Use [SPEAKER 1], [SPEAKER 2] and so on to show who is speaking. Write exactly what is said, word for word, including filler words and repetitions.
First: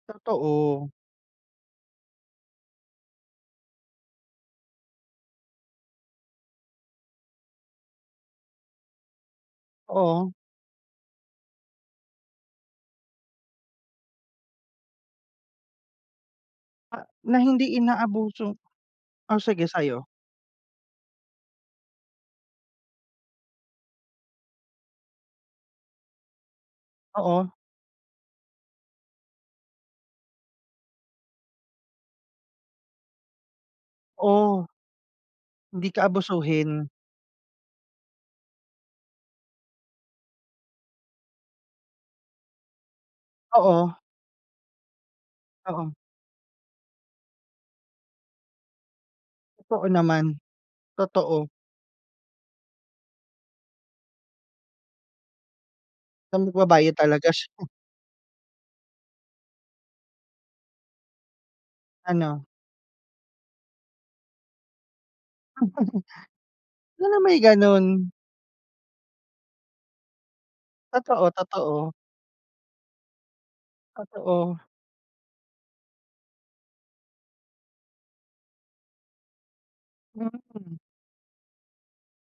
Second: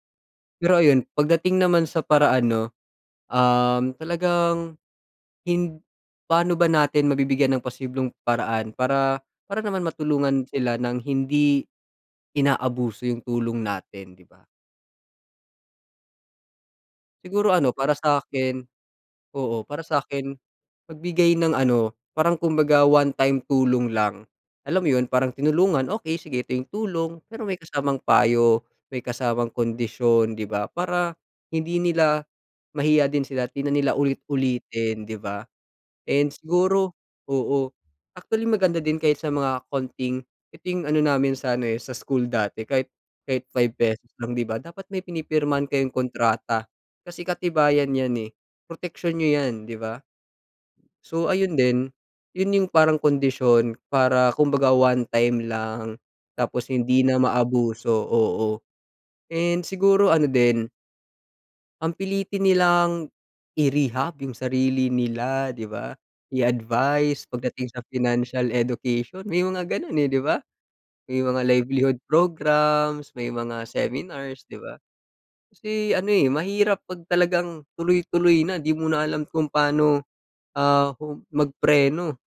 [SPEAKER 1] Pero
[SPEAKER 2] Totoo.
[SPEAKER 1] ayun, pagdating naman sa paraan, 'no? Um, talagang, hind paano ba natin mabibigyan ng posibleng paraan para para naman
[SPEAKER 2] Oo.
[SPEAKER 1] matulungan sila ng hindi inaabuso yung tulong natin, 'di ba?
[SPEAKER 2] Ah, na
[SPEAKER 1] Siguro ano
[SPEAKER 2] hindi
[SPEAKER 1] para
[SPEAKER 2] inaabuso
[SPEAKER 1] sa'kin
[SPEAKER 2] oh, sige
[SPEAKER 1] oo, para
[SPEAKER 2] sa'yo.
[SPEAKER 1] sa'kin, magbigay ng ano, parang kumbaga one time tulong lang, alam mo yun, parang tinulungan, okey sige, ito yung tulong. Pero
[SPEAKER 2] Oo.
[SPEAKER 1] may kasamang payo, may kasamang kondisyon, 'di ba, para hindi nila mahiya din sila at di na nila
[SPEAKER 2] Oo.
[SPEAKER 1] ulit-ulitin, 'di ba?
[SPEAKER 2] Hindi ka
[SPEAKER 1] And
[SPEAKER 2] abusuhin.
[SPEAKER 1] siguro oo. Actually, maganda din kahit sa mga konting ito yung ano namin sana eh, sa school dati, kahit kahit five
[SPEAKER 2] Oo.
[SPEAKER 1] pesos lang, 'di ba? Dapat may pinipirmahan kayong
[SPEAKER 2] Oo.
[SPEAKER 1] kontrata, kasi katibayan 'yan eh, proteksiyon niyo 'yan, 'di
[SPEAKER 2] Totoo
[SPEAKER 1] ba?
[SPEAKER 2] naman.
[SPEAKER 1] So,
[SPEAKER 2] Totoo.
[SPEAKER 1] ayun din, yun yung parang kondisyon para kumbaga one time lang
[SPEAKER 2] Na
[SPEAKER 1] tapos
[SPEAKER 2] magbabayad
[SPEAKER 1] hindi na
[SPEAKER 2] talaga siya.
[SPEAKER 1] maabuso, oo, and siguro ano din ang pilitin
[SPEAKER 2] Ano.
[SPEAKER 1] nilang i-rehab yung sarili nila, 'di ba,
[SPEAKER 2] Sana
[SPEAKER 1] i-advice
[SPEAKER 2] may
[SPEAKER 1] pagdating sa
[SPEAKER 2] ganun.
[SPEAKER 1] financial education, may mga ganun eh, 'di ba? May
[SPEAKER 2] Totoo,
[SPEAKER 1] mga
[SPEAKER 2] totoo.
[SPEAKER 1] livelihood programs, may mga seminars, 'di
[SPEAKER 2] Totoo.
[SPEAKER 1] ba? Kasi ano eh mahirap pag talagang tuloy-tuloy na, 'di mo na alam kung paano,
[SPEAKER 2] Mm.
[SPEAKER 1] ah, mag-preno.